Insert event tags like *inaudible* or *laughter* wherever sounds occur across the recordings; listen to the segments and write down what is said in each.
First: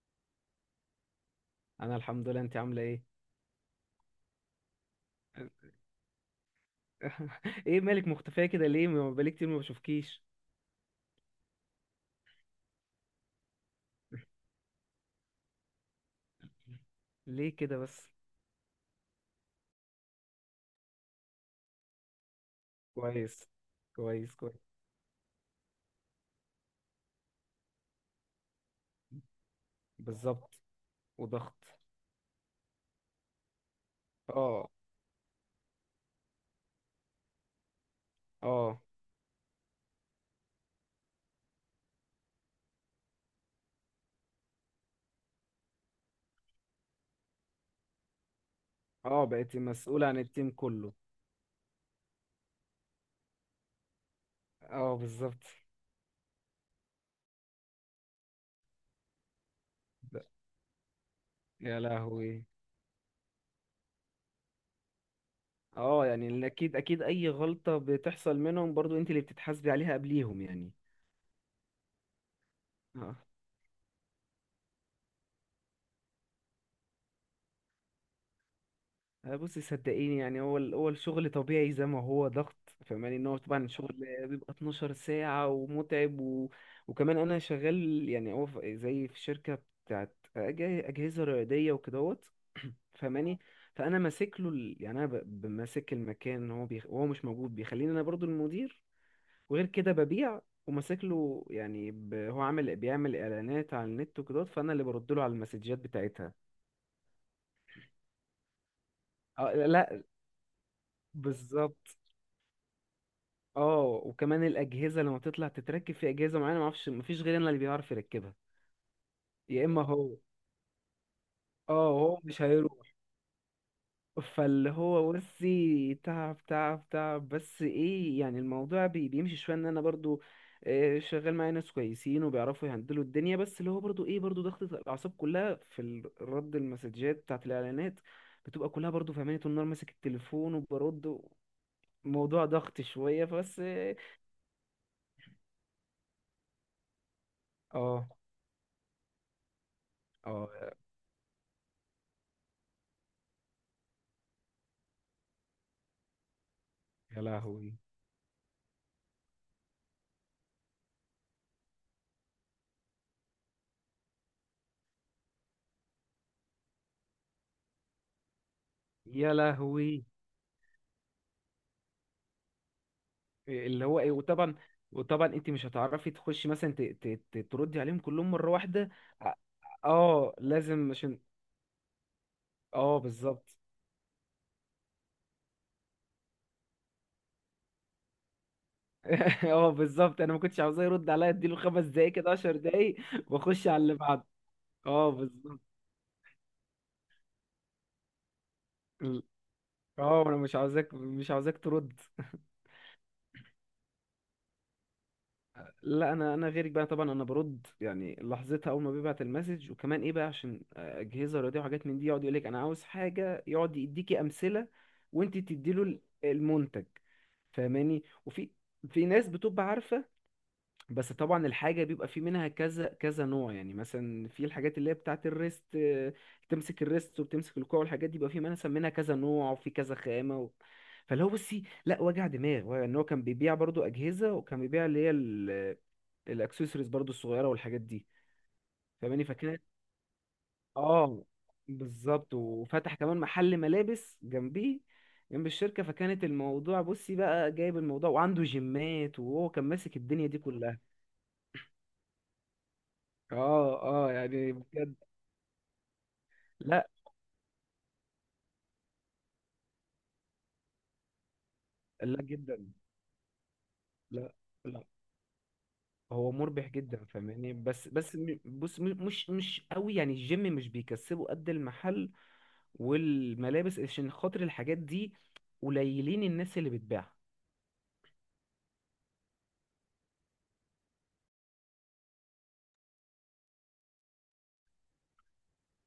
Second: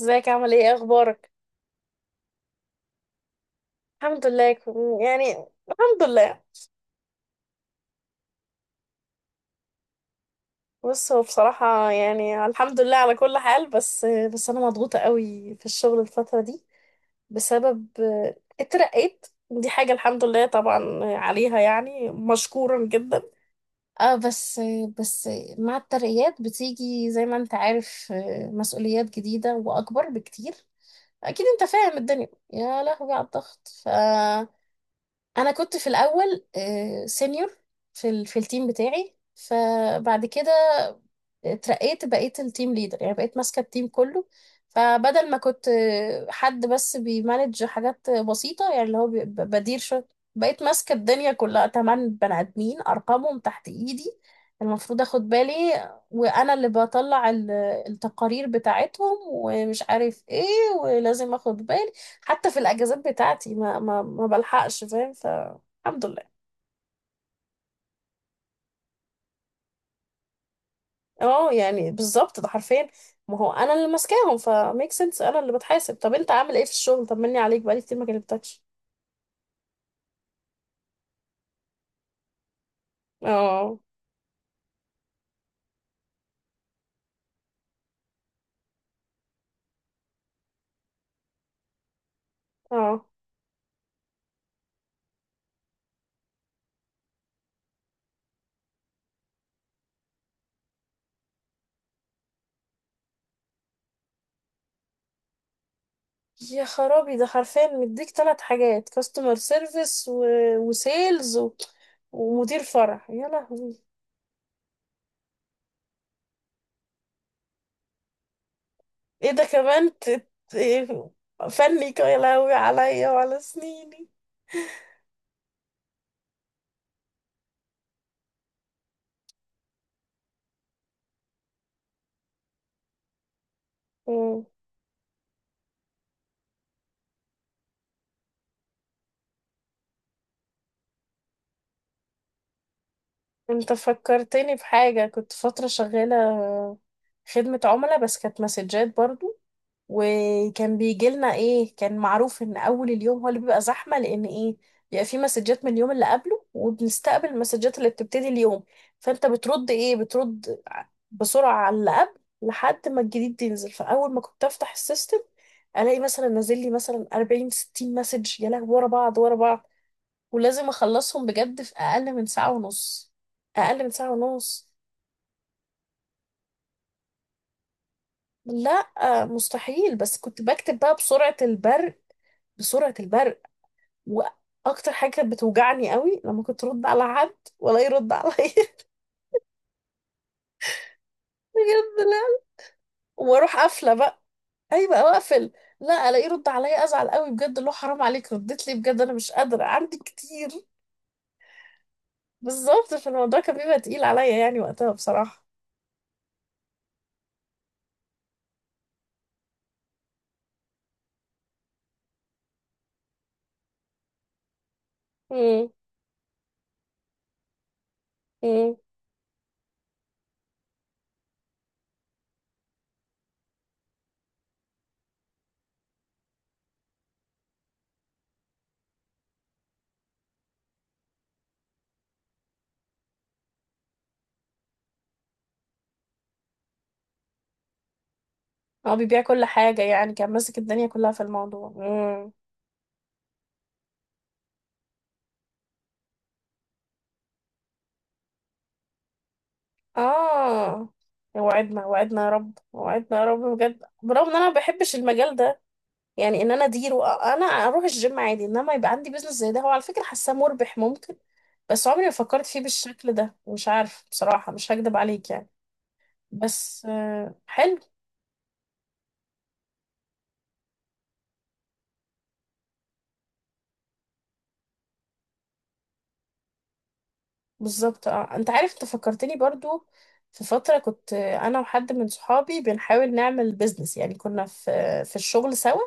ازيك؟ عامل ايه؟ ايه اخبارك؟ انا الحمد لله. انت عامله ايه؟ الحمد لله يعني الحمد لله. *laughs* ايه مالك مختفيه كده؟ ليه ما بقالي كتير ما بشوفكيش؟ بص، هو بصراحة يعني الحمد لله على كل حال، بس *laughs* بس انا مضغوطة قوي في الشغل الفترة دي. ليه كده بسبب بس؟ اترقيت، دي حاجة الحمد لله طبعا عليها يعني مشكورا جدا. كويس. اه، كويس بس كويس بس مع الترقيات بتيجي زي ما انت عارف، مسؤوليات جديدة واكبر بكتير. بالظبط، اكيد وضغط. انت فاهم الدنيا، يا لهوي على الضغط. ف اه. انا كنت في الاول سينيور في التيم اه. بتاعي، فبعد كده اترقيت، بقيت التيم ليدر، يعني بقيت ماسكة التيم كله. فبدل ما كنت حد بس بيمانج حاجات بسيطة يعني، اللي هو اه، بقيتي بدير شغل، مسؤوله عن التيم بقيت كله. ماسكة الدنيا كلها، 8 بني آدمين أرقامهم تحت إيدي، اه المفروض أخد بالظبط. بالي. وأنا اللي بطلع التقارير بتاعتهم ومش ب- عارف إيه، ولازم أخد يا بالي لهوي. حتى في الأجازات بتاعتي، ما بلحقش فاهم، فالحمد اه لله. يعني اكيد، اكيد، اي غلطه بتحصل منهم برضو انت اللي بتتحاسبي عليها قبليهم يعني. اه يعني بالظبط، ده حرفيا، ما هو انا اللي ماسكاهم، فميك سنس انا اللي بتحاسب. طب انت عامل ايه في الشغل؟ طمني عليك، بقالي كتير ما كلمتكش. بصي صدقيني، يعني هو الشغل طبيعي زي ما هو ضغط. فاهماني، ان هو طبعا اه، الشغل بيبقى 12 ساعة ومتعب وكمان انا شغال. يعني هو زي في شركة بتاعت أجهزة رياضية وكدهوت. *clears throat* اه. فاهماني. فانا ماسك له ال... يعني انا ب... ب- ماسك المكان. وهو مش موجود، بيخليني انا برضو المدير. وغير كده ببيع وماسك له. هو عامل، بيعمل اعلانات على النت وكدهوت، فانا اللي برد له على المسجات بتاعتها. يا خرابي، ده حرفيا مديك 3 حاجات: كاستمر اه، لا. سيرفيس وسيلز بالظبط. ومدير فرع، يا اه، لهوي. وكمان الاجهزه لما بتطلع تتركب في اجهزه معينه، ما اعرفش ما فيش غيرنا اللي بيعرف يركبها. ايه ده يا اما كمان؟ هو. إيه؟ اه، فني يا هو مش لهوي هيروح. عليا وعلى سنيني. فاللي هو بصي، تعب تعب تعب، بس ايه يعني الموضوع بيمشي شويه ان انا برضو شغال معايا ناس كويسين وبيعرفوا يهندلوا الدنيا. بس اللي هو برضو ايه، برضو مم. ضغطة الاعصاب كلها في رد المسجات بتاعت الاعلانات بتبقى كلها برضو. فاهماني، طول النهار ماسك التليفون وبرد. موضوع ضغط شويه فبس. انت فكرتني بحاجة، كنت فترة شغالة خدمة عملاء اه. بس كانت مسجات برضو. اه. وكان بيجي لنا ايه، كان معروف ان اول اليوم هو اللي بيبقى زحمه، لان ايه، بيبقى في مسجات من اليوم اللي قبله يا وبنستقبل لهوي. المسجات اللي بتبتدي اليوم. فانت بترد ايه، بترد بسرعه على اللي قبل لحد ما الجديد ينزل. فاول ما كنت افتح السيستم الاقي مثلا نازل لي مثلا 40 60 مسج، يا لهوي، ورا بعض ورا يا بعض. لهوي. ولازم اخلصهم بجد في اقل من ساعة ونص. اقل اللي من هو ساعه ايه. وطبعا، ونص. وطبعا انت مش هتعرفي تخشي مثلا تردي عليهم كلهم مره لا، واحده. ع- مستحيل، بس اه، كنت بكتب لازم بقى عشان. بسرعه البرق. بسرعه اه البرق. بالظبط. واكتر حاجه كانت بتوجعني قوي لما كنت ارد على حد ولا يرد عليا. *laughs* *laughs* اه بالظبط، انا ما كنتش عاوزاه يرد عليا. اديله خمس بجد، دقايق لا، كده، 10 دقايق، واروح واخش على قافله اللي بقى. بعده. ايوه، اه واقفل. بالظبط. لا الاقيه يرد عليا ازعل قوي بجد، اللي هو حرام عليك ردت لي، بجد انا ال- مش قادره، عندي اه، انا كتير. مش عاوزاك، مش عاوزاك ترد. بالظبط، فالموضوع كان بيبقى تقيل عليا يعني وقتها بصراحه. لا انا، انا غيرك بقى طبعا، انا برد يعني لحظتها اول ما بيبعت المسج. وكمان ايه بقى، عشان اجهزه رياضيه وحاجات من دي، يقعد يقول لك انا عاوز حاجه، يقعد يديكي امثله وانت امم. تديله المنتج. فاهماني. امم. في ناس بتبقى عارفه. بس طبعا الحاجه بيبقى في منها كذا كذا نوع. يعني مثلا في الحاجات اللي هي بتاعه الريست، تمسك الريست وبتمسك الكوع والحاجات دي، بيبقى في منها كذا نوع وفي كذا خامه فاللي هو بصي، لا وجع دماغ. ان هو كان بيبيع برضو اجهزه وكان بيبيع اللي هي الاكسسوارز برضو الصغيره والحاجات دي. هو بيبيع فاهماني كل فكانت. حاجه يعني، كان ماسك الدنيا كلها في اه الموضوع. امم. بالظبط، وفتح كمان محل ملابس جنبيه، جنب الشركه. فكانت الموضوع بصي بقى جايب الموضوع، وعنده جيمات، وهو كان ماسك الدنيا دي كلها. اه. وعدنا وعدنا يا رب، وعدنا يا رب بجد، اه. اه برغم ان انا يعني ما بجد. بحبش المجال ده. يعني ان انا لا، اديره انا اروح الجيم عادي، انما يبقى عندي بيزنس زي ده، هو على فكره حاساه مربح ممكن. بس عمري ما لا فكرت فيه جدا. بالشكل ده، مش عارف لا. بصراحه، مش لا، هكدب عليك يعني. هو مربح بس جدا فاهماني. حلو. بس مش مش قوي. يعني الجيم مش بيكسبه قد المحل والملابس، عشان خاطر الحاجات دي قليلين الناس اللي بتبيعها. بالظبط. اه انت عارف، انت فكرتني برضو، في فتره كنت، انا وحد من صحابي بنحاول نعمل بيزنس يعني، كنا في الشغل سوا.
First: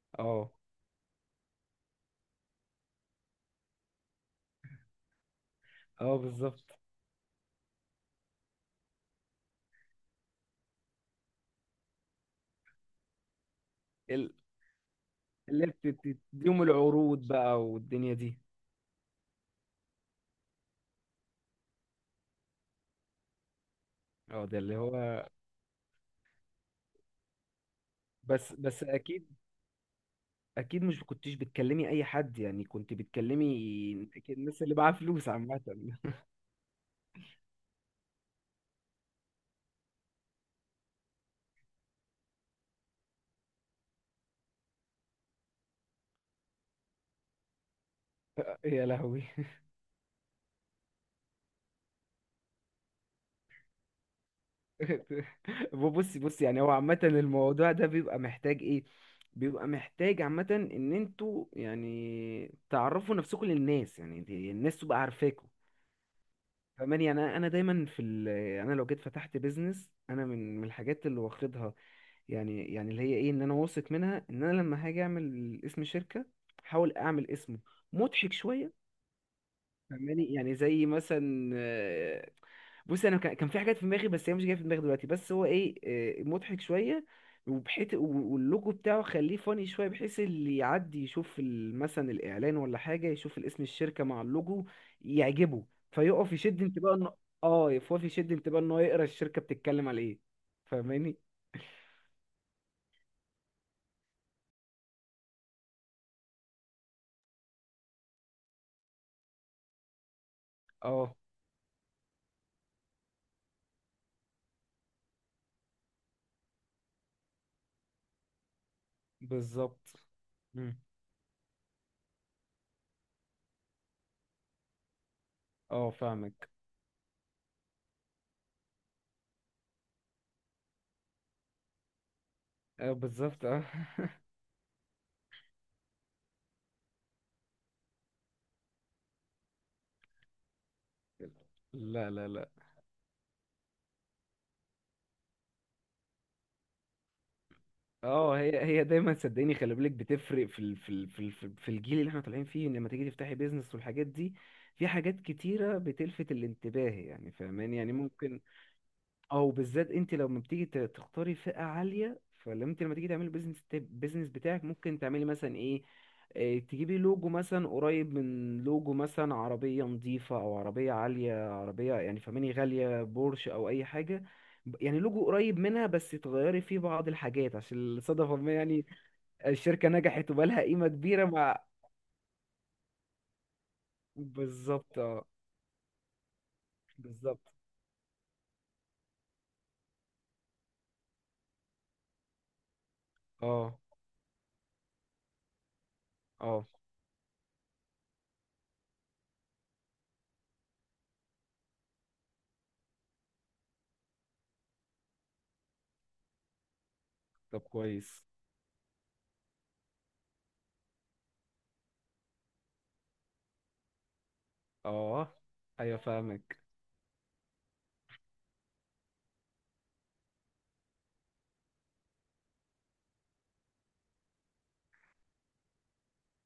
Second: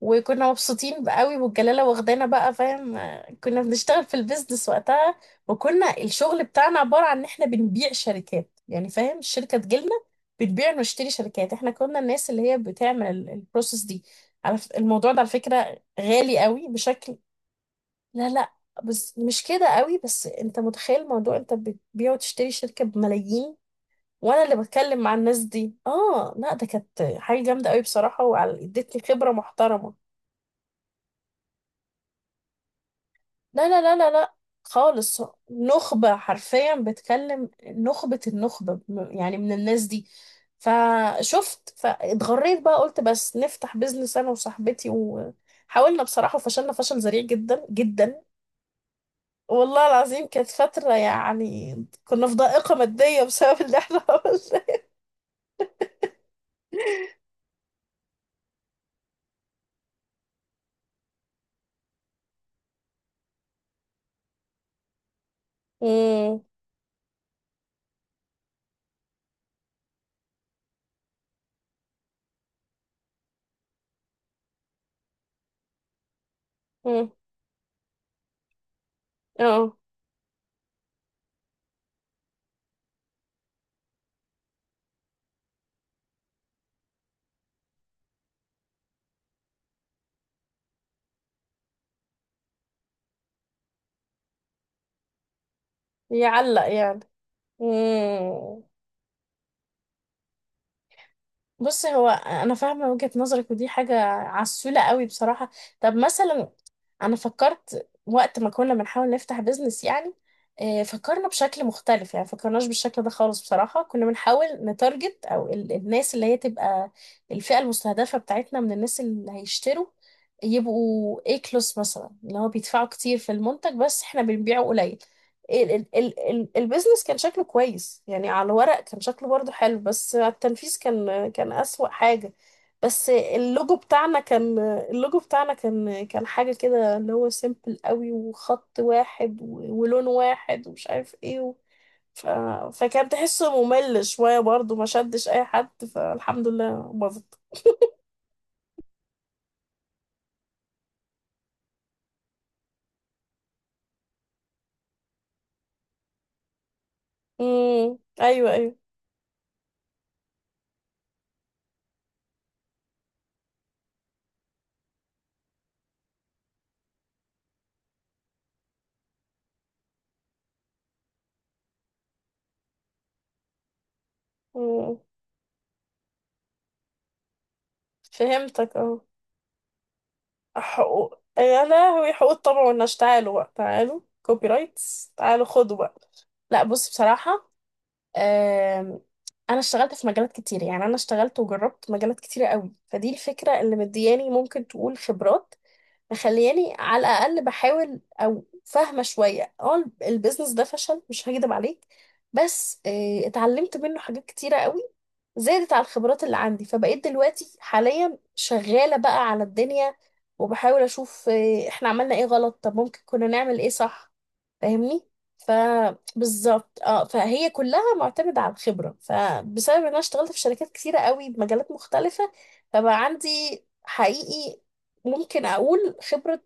وكنا اه. مبسوطين بقى قوي، والجلاله واخدانا بقى فاهم. كنا بنشتغل في البيزنس وقتها. وكنا اه الشغل بالظبط. بتاعنا عباره عن ان احنا بنبيع شركات يعني فاهم، الشركه تجيلنا بتبيع ونشتري شركات. احنا كنا الناس اللي هي بتعمل البروسيس دي. ال- على الموضوع ده على اللي فكره غالي بتديهم قوي بشكل. العروض بقى والدنيا لا دي. لا، بس مش كده قوي، بس انت متخيل موضوع انت بتبيع وتشتري شركه بملايين، وانا اه اللي ده اللي بتكلم مع هو. الناس دي؟ اه لا، ده كانت حاجه جامده قوي بصراحه، بس، بس وادتني اكيد، خبره محترمه. اكيد مش كنتيش بتكلمي اي حد، يعني كنت بتكلمي لا لا لا لا لا، أكيد الناس اللي معاها خالص. فلوس عامة. *laughs* نخبة، حرفيا بتكلم نخبة النخبة، يعني من الناس دي. فشفت فاتغريت بقى، قلت بس نفتح بيزنس انا وصاحبتي، وحاولنا بصراحة وفشلنا فشل ذريع جدا جدا. يا لهوي. والله العظيم كانت فترة يعني، كنا في ضائقة مادية بسبب اللي احنا *laughs* عملناه. *laughs* بصي بصي، يعني هو عامة الموضوع ده بيبقى محتاج ايه، بيبقى محتاج عامة ان انتوا يعني تعرفوا نفسكم للناس. يعني الناس تبقى عارفاكوا. مم، فاهماني يعني انا، أنا دايما في انا لو جيت فتحت بيزنس انا، من الحاجات اللي واخدها، يعني اللي هي ايه، ان انا واثق منها ان انا لما هاجي اعمل اسم شركه، احاول مم، اعمل اسمه مضحك شويه. اه، فاهماني، يعني زي مثلا بص، انا كان في حاجات في دماغي بس هي مش جايه في دماغي دلوقتي. بس هو ايه، مضحك شويه. وبحيث واللوجو بتاعه خليه فاني شويه، بحيث اللي يعدي يشوف مثلا الاعلان ولا حاجه، يشوف الاسم الشركه مع اللوجو يعجبه فيقف يشد يعلق انتباهه يعني. انه. اه، يقف يشد انتباهه مم. ان هو يقرا الشركه بتتكلم على ايه. فاهماني. بص هو انا فاهمه وجهه نظرك، ودي حاجه عسوله قوي بصراحه. طب مثلا، انا فكرت وقت ما كنا بنحاول نفتح بيزنس يعني، اه فكرنا بشكل مختلف يعني، فكرناش بالشكل ده خالص بصراحه. كنا بنحاول نتارجت او الناس اللي هي تبقى الفئه المستهدفه بتاعتنا، من الناس اللي هيشتروا بالظبط. مم. يبقوا A كلاس مثلا، اللي هو بيدفعوا كتير في المنتج بس احنا بنبيعه قليل. اه فاهمك. البيزنس كان شكله كويس يعني، على الورق كان شكله برضو حلو، بس على التنفيذ كان كان أسوأ حاجة. اه بس بالظبط اه. اللوجو بتاعنا *laughs* كان، اللوجو بتاعنا كان حاجة كده اللي هو سيمبل قوي، وخط واحد ولون واحد ومش عارف ايه لا ف... لا لا. فكان تحسه ممل شوية برضو، ما شدش أي حد، فالحمد لله باظت. اه، هي هي دايما صدقيني، خلي بالك، بتفرق في ال في ال في ال في الجيل اللي احنا طالعين فيه، إن لما تيجي تفتحي بيزنس والحاجات دي، في حاجات كتيرة بتلفت الانتباه. يعني فاهماني، يعني امم، ممكن، أيوه أيوه. او بالذات انت لما بتيجي تختاري فئة عالية، فلما انت لما تيجي تعملي بيزنس، بيزنس بتاعك ممكن تعملي مثلا ايه، تجيبي لوجو مثلا قريب من لوجو مثلا عربية نظيفة او عربية عالية، عربية يعني فماني غالية، بورش او اي حاجة. مم. يعني لوجو قريب منها بس تغيري فيه بعض الحاجات عشان صدفة ما فهمتك، يعني اه. الشركة نجحت وبقالها قيمة حقوق كبيرة مع. يا لهوي، حقوق الطبع والنشر، تعالوا بقى، تعالوا كوبي بالظبط رايتس، اه. تعالوا خدوا بقى. لا بص بصراحة، بالظبط. آم، أنا اشتغلت في مجالات كتير يعني، أنا اشتغلت وجربت مجالات كتيرة قوي، فدي الفكرة اه. اللي مدياني ممكن تقول خبرات، اه. مخلياني على الاقل بحاول او فاهمه شويه. اه البيزنس ده فشل، مش هكدب عليك، بس اتعلمت منه حاجات كتيره قوي، زادت على الخبرات اللي عندي. فبقيت دلوقتي طب حاليا كويس. شغاله بقى على الدنيا، وبحاول اشوف احنا عملنا ايه غلط، طب ممكن كنا نعمل ايه صح. فاهمني. اه. ايوه فاهمك. فبالظبط اه، فهي كلها معتمدة على الخبرة، فبسبب ان انا اشتغلت في شركات كتيرة قوي بمجالات مختلفة فبقى عندي حقيقي، ممكن اقول خبرة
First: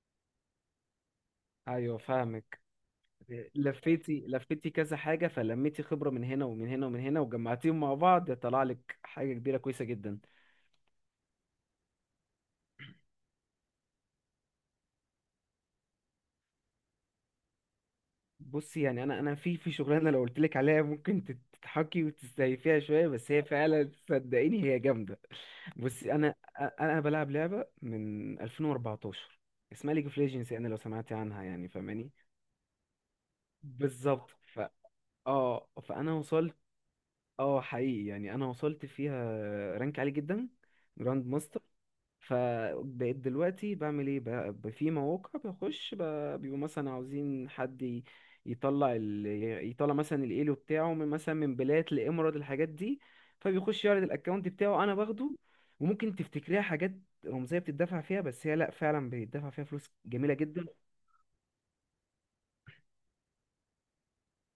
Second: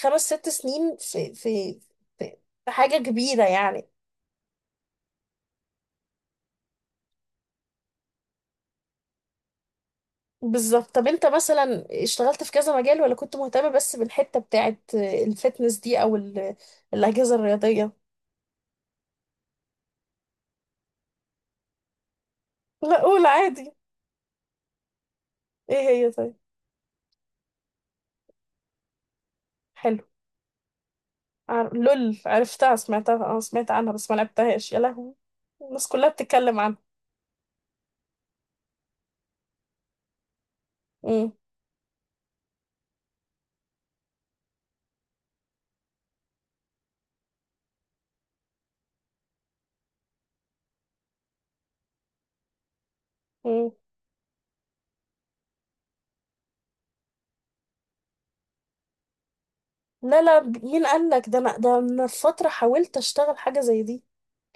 5 6 سنين في في ايوه في فاهمك. في حاجة كبيرة يعني. لفيتي، لفيتي كذا حاجة، فلميتي خبرة من هنا ومن هنا ومن هنا، وجمعتيهم مع بعض طلع لك حاجة كبيرة كويسة جدا. بالظبط. طب انت مثلا اشتغلت في كذا مجال، ولا كنت مهتمة بس بالحتة بتاعت الفتنس دي، او الأجهزة الرياضية؟ بصي يعني انا، انا في في شغلانة لو قلت لك عليها ممكن تضحكي وتستهي فيها لا شوية، قول بس هي عادي، فعلا *laughs* صدقيني هي جامدة. ايه هي بصي انا، طيب؟ انا أنا بلعب لعبة من 2014 اسمها حلو. ليج اوف ليجندز، يعني لو سمعتي عنها يعني فاهماني. لول، عرفتها، سمعتها، اه سمعت عنها بس ما بالظبط ف، لعبتهاش، يا لهوي. اه الناس كلها فانا وصلت. بتتكلم عنها. اه حقيقي، يعني انا وصلت فيها رانك عالي جدا، مم. جراند. فبقيت دلوقتي بعمل ايه بقى، في مواقع بخش، بيبقوا مثلا عاوزين حد يطلع يطلع مثلا الايلو بتاعه من مثلا من بلاد لامارات، الحاجات دي. مم. فبيخش يعرض الاكونت بتاعه، انا باخده. وممكن تفتكريها حاجات رمزيه بتدفع فيها، بس هي لا، فعلا بيدفع فيها فلوس لا جميله لا، جدا. مين قال لك ده؟ انا ده من فترة حاولت اشتغل حاجة زي دي.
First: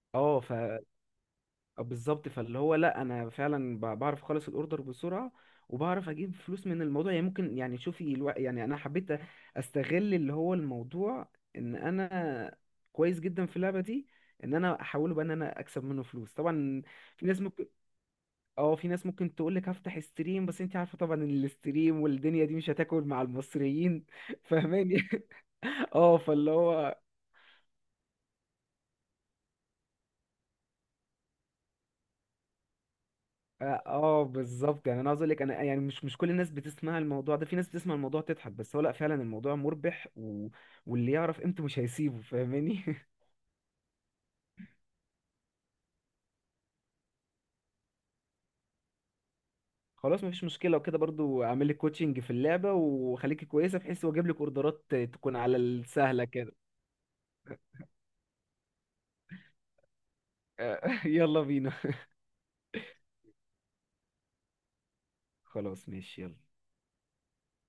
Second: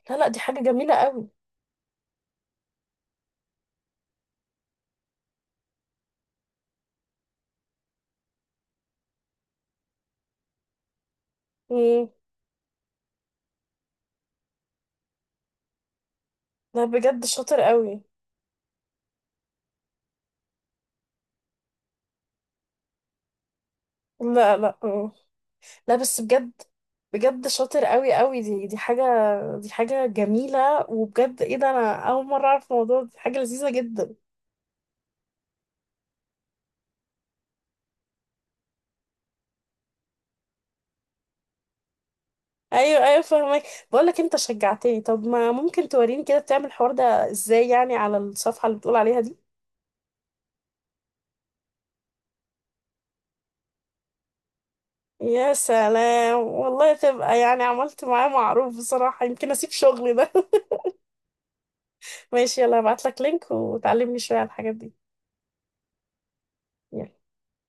لا لا، دي حاجة اه جميلة قوي. بالظبط. فاللي هو لا، انا فعلا بعرف اخلص الاوردر بسرعه وبعرف اجيب فلوس من الموضوع. يعني ممكن، يعني شوفي يعني انا حبيت استغل اللي هو الموضوع ان مم. انا كويس جدا في اللعبه دي، ان انا احوله بقى ان انا اكسب منه فلوس طبعا. لا بجد في ناس شاطر ممكن، قوي. اه في ناس ممكن تقول لك هفتح ستريم، بس انت عارفه طبعا ان الاستريم والدنيا دي مش هتاكل مع المصريين. *laughs* لا لا. فاهماني. مم. *laughs* لا اه بس فاللي بجد، هو، بجد شاطر قوي قوي. دي حاجة، دي حاجة جميلة. وبجد ايه ده، انا اول مرة اعرف الموضوع ده. دي حاجة لذيذة اه جدا. بالظبط. يعني انا عاوز اقول لك، انا يعني مش، مش كل الناس بتسمع الموضوع ده، في ناس بتسمع الموضوع تضحك، بس هو لا، فعلا الموضوع مربح واللي يعرف قيمته مش هيسيبه. فاهماني. ايوه *laughs* ايوه فاهمك. بقول لك انت شجعتني، طب ما ممكن توريني كده بتعمل الحوار ده ازاي يعني، على الصفحة اللي بتقول عليها دي؟ خلاص مفيش مشكله، وكده برضو اعمل لك كوتشنج في اللعبه وخليكي كويسه، بحيث واجيب لك اوردرات تكون يا على السهله سلام كده. والله، تبقى يعني عملت معاه معروف بصراحة، يمكن اسيب شغلي ده. *laughs* *laughs* يلا بينا. ماشي، يلا هبعت لك لينك وتعلمني شوية على الحاجات دي. خلاص ماشي يلا. يلا.